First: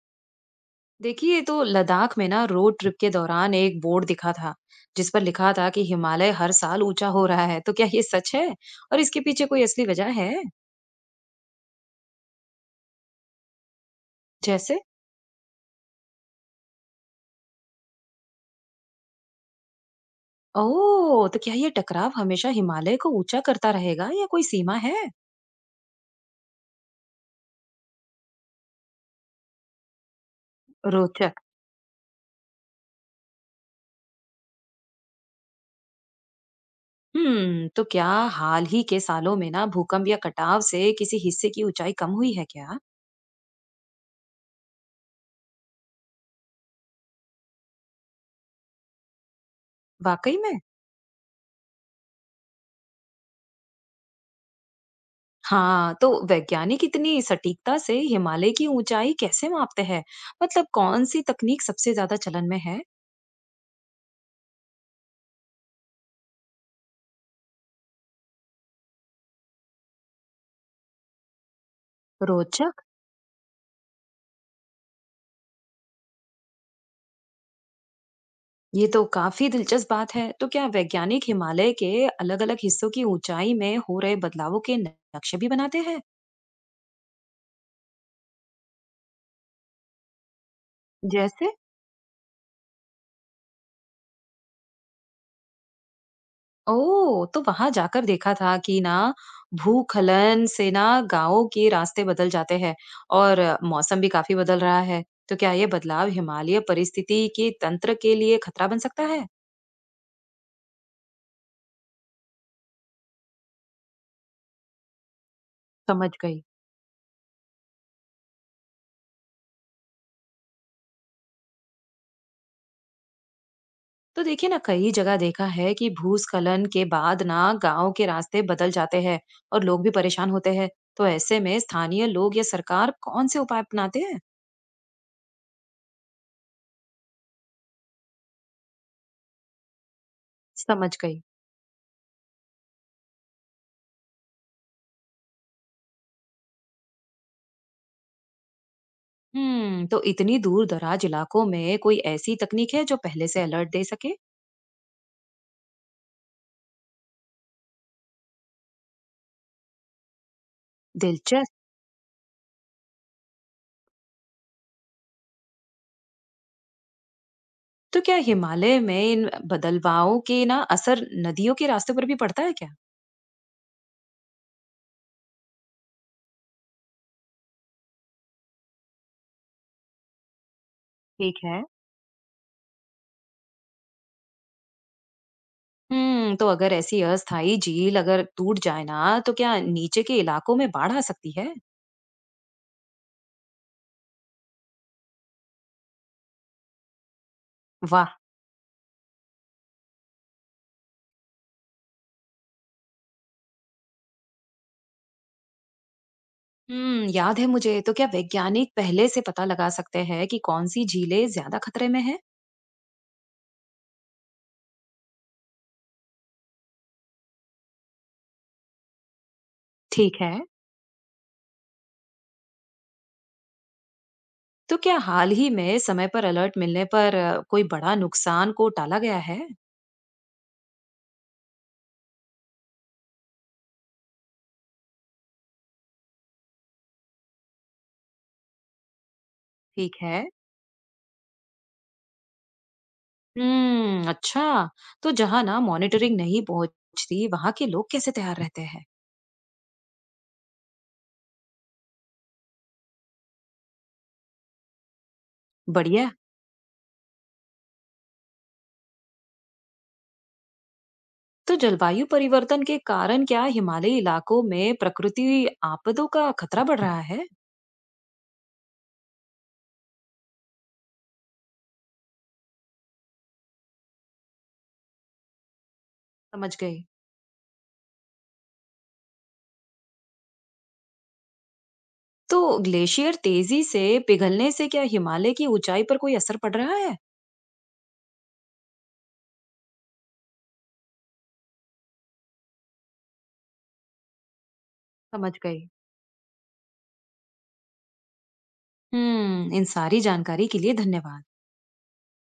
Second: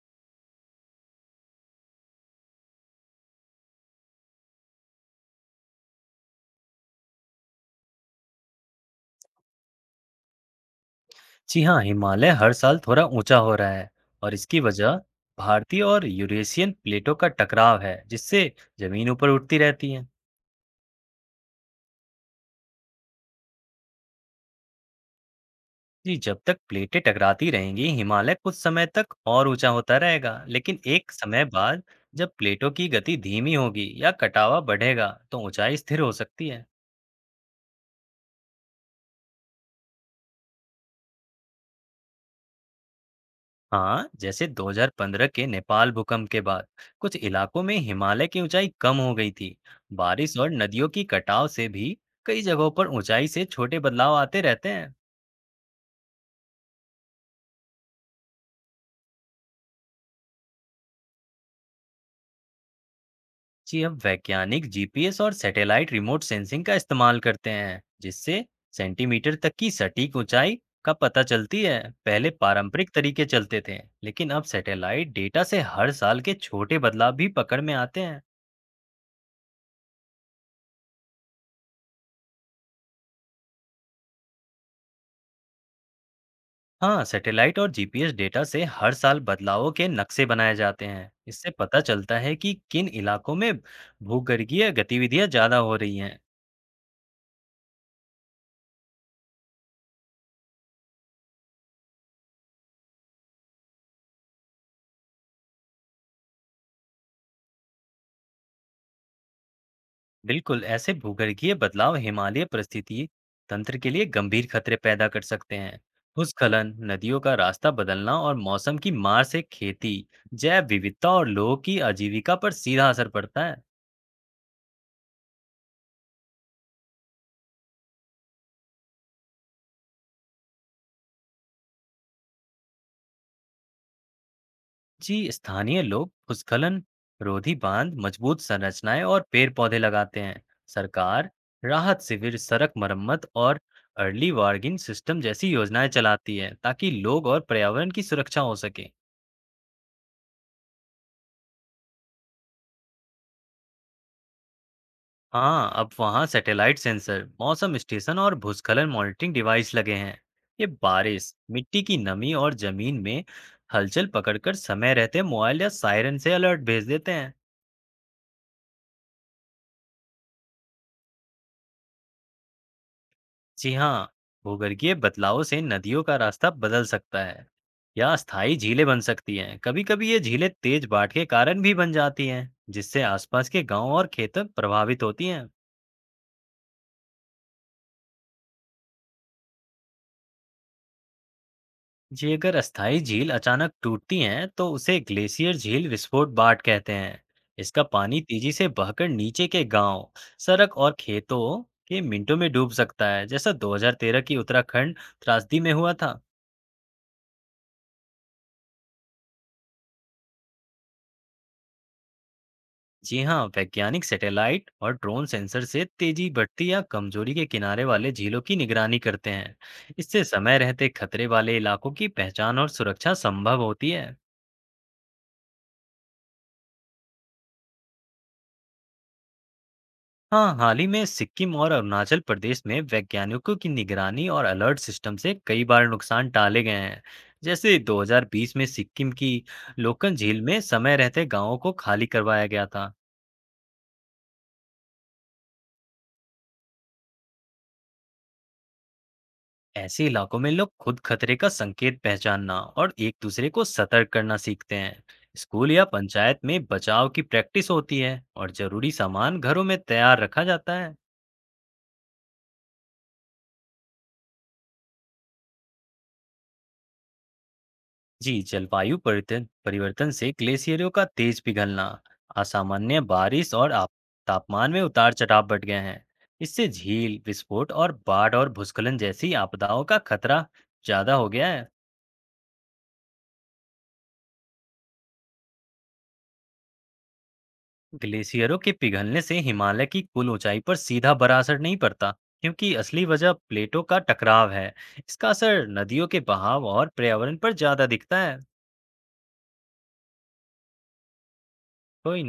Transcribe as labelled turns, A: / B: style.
A: देखिए, तो लद्दाख में ना रोड ट्रिप के दौरान एक बोर्ड दिखा था जिस पर लिखा था कि हिमालय हर साल ऊंचा हो रहा है। तो क्या ये सच है और इसके पीछे कोई असली वजह है?
B: जी हाँ, हिमालय हर साल थोड़ा ऊंचा हो रहा है और इसकी
A: जैसे?
B: वजह भारतीय और यूरेशियन प्लेटों का टकराव है, जिससे जमीन ऊपर उठती रहती है।
A: ओह, तो क्या ये टकराव हमेशा हिमालय को ऊंचा करता रहेगा या कोई सीमा है?
B: जी, जब तक प्लेटें टकराती रहेंगी हिमालय कुछ समय तक और ऊंचा होता रहेगा, लेकिन एक
A: रोचक।
B: समय बाद जब प्लेटों की गति धीमी होगी या कटावा बढ़ेगा तो ऊंचाई स्थिर हो सकती है।
A: तो क्या हाल ही के सालों में ना भूकंप या कटाव से किसी हिस्से की ऊंचाई कम हुई है क्या?
B: हाँ, जैसे 2015 के नेपाल भूकंप के बाद कुछ इलाकों में हिमालय की ऊंचाई कम हो गई थी। बारिश
A: वाकई
B: और
A: में।
B: नदियों की कटाव से भी कई जगहों पर ऊंचाई से छोटे बदलाव आते रहते हैं।
A: हाँ, तो वैज्ञानिक इतनी सटीकता से हिमालय की ऊंचाई कैसे मापते हैं? मतलब कौन सी तकनीक सबसे ज्यादा चलन में है?
B: जी, अब वैज्ञानिक जीपीएस और सैटेलाइट रिमोट सेंसिंग का इस्तेमाल करते हैं, जिससे सेंटीमीटर तक की सटीक ऊंचाई का पता चलती है। पहले
A: रोचक।
B: पारंपरिक तरीके चलते थे, लेकिन अब सैटेलाइट डेटा से हर साल के छोटे बदलाव भी पकड़ में आते हैं।
A: ये तो काफी दिलचस्प बात है। तो क्या वैज्ञानिक हिमालय के अलग-अलग हिस्सों की ऊंचाई में हो रहे बदलावों के नक्शे भी बनाते हैं?
B: हाँ, सैटेलाइट और जीपीएस डेटा से हर साल बदलावों के नक्शे बनाए जाते हैं। इससे
A: जैसे?
B: पता चलता है कि किन इलाकों में भूगर्भीय गतिविधियां ज्यादा हो रही हैं।
A: ओ, तो वहां जाकर देखा था कि ना भूखलन से ना गांवों के रास्ते बदल जाते हैं और मौसम भी काफी बदल रहा है। तो क्या ये बदलाव हिमालय परिस्थिति के तंत्र के लिए खतरा बन सकता है?
B: बिल्कुल, ऐसे भूगर्भीय बदलाव हिमालय परिस्थिति तंत्र के लिए गंभीर खतरे पैदा कर सकते हैं।
A: समझ गई।
B: भूस्खलन, नदियों का रास्ता बदलना और मौसम की मार से खेती, जैव विविधता और लोगों की आजीविका पर सीधा असर पड़ता है।
A: तो देखिए ना, कई जगह देखा है कि भूस्खलन के बाद ना गांव के रास्ते बदल जाते हैं और लोग भी परेशान होते हैं। तो ऐसे में स्थानीय लोग या सरकार कौन से उपाय अपनाते हैं?
B: जी, स्थानीय लोग भूस्खलन रोधी बांध, मजबूत संरचनाएं और पेड़ पौधे लगाते हैं।
A: समझ गई।
B: सरकार राहत शिविर, सड़क मरम्मत और अर्ली वार्निंग सिस्टम जैसी योजनाएं चलाती है, ताकि लोग और पर्यावरण की सुरक्षा हो सके।
A: तो इतनी दूर दराज इलाकों में कोई ऐसी तकनीक है जो पहले से अलर्ट दे सके?
B: हाँ, अब वहाँ सैटेलाइट सेंसर, मौसम स्टेशन और भूस्खलन मॉनिटरिंग डिवाइस लगे हैं। ये बारिश,
A: दिलचस्प।
B: मिट्टी की नमी और जमीन में हलचल पकड़कर समय रहते मोबाइल या सायरन से अलर्ट भेज देते हैं।
A: तो क्या हिमालय में इन बदलवाओं के ना असर नदियों के रास्ते पर भी पड़ता है क्या?
B: जी हाँ, भूगर्भीय बदलाव से नदियों का रास्ता बदल सकता है या स्थायी झीलें बन सकती हैं। कभी-कभी ये झीलें तेज बाढ़ के
A: ठीक
B: कारण
A: है।
B: भी बन जाती हैं, जिससे आसपास के गांव और खेत प्रभावित होती हैं।
A: तो अगर ऐसी अस्थाई झील अगर टूट जाए ना तो क्या नीचे के इलाकों में बाढ़ आ सकती है?
B: जी, अगर अस्थायी झील अचानक टूटती हैं, तो उसे ग्लेशियर झील विस्फोट बाढ़ कहते हैं। इसका
A: वाह!
B: पानी तेजी से बहकर नीचे के गांव, सड़क और खेतों के मिनटों में डूब सकता है, जैसा 2013 की उत्तराखंड त्रासदी में हुआ था।
A: हुँ, याद है मुझे। तो क्या वैज्ञानिक पहले से पता लगा सकते हैं कि कौन-सी झीलें ज़्यादा खतरे में हैं?
B: जी हाँ, वैज्ञानिक सैटेलाइट और ड्रोन सेंसर से तेजी बढ़ती या कमजोरी के किनारे वाले झीलों की निगरानी करते हैं।
A: ठीक
B: इससे
A: है।
B: समय रहते खतरे वाले इलाकों की पहचान और सुरक्षा संभव होती है।
A: तो क्या हाल ही में समय पर अलर्ट मिलने पर कोई बड़ा नुकसान को टाला गया है?
B: हाँ, हाल ही में सिक्किम और अरुणाचल प्रदेश में वैज्ञानिकों की निगरानी और अलर्ट सिस्टम से कई बार नुकसान टाले गए हैं। जैसे 2020 में सिक्किम की
A: ठीक
B: लोकन
A: है।
B: झील में समय रहते गांवों को खाली करवाया गया था।
A: हुँ, अच्छा। तो जहाँ ना मॉनिटरिंग नहीं पहुँचती, वहाँ के लोग कैसे तैयार रहते हैं?
B: ऐसे इलाकों में लोग खुद खतरे का संकेत पहचानना और एक दूसरे को सतर्क करना सीखते हैं। स्कूल या
A: बढ़िया।
B: पंचायत में बचाव की प्रैक्टिस होती है और जरूरी सामान घरों में तैयार रखा जाता है।
A: तो जलवायु परिवर्तन के कारण क्या हिमालयी इलाकों में प्रकृति आपदों का खतरा बढ़ रहा है?
B: जी, जलवायु परिवर्तन परिवर्तन से ग्लेशियरों का तेज पिघलना, असामान्य बारिश और तापमान में उतार-चढ़ाव बढ़ गए हैं।
A: समझ
B: इससे
A: गई।
B: झील विस्फोट और बाढ़ और भूस्खलन जैसी आपदाओं का खतरा ज्यादा हो गया है।
A: तो ग्लेशियर तेजी से पिघलने से क्या हिमालय की ऊंचाई पर कोई असर पड़ रहा है?
B: ग्लेशियरों के पिघलने से हिमालय की कुल ऊंचाई पर सीधा बड़ा असर नहीं पड़ता, क्योंकि असली वजह प्लेटों का टकराव है। इसका
A: समझ
B: असर
A: गई।
B: नदियों के बहाव और पर्यावरण पर ज्यादा दिखता है।
A: इन सारी जानकारी के लिए धन्यवाद।
B: तो इन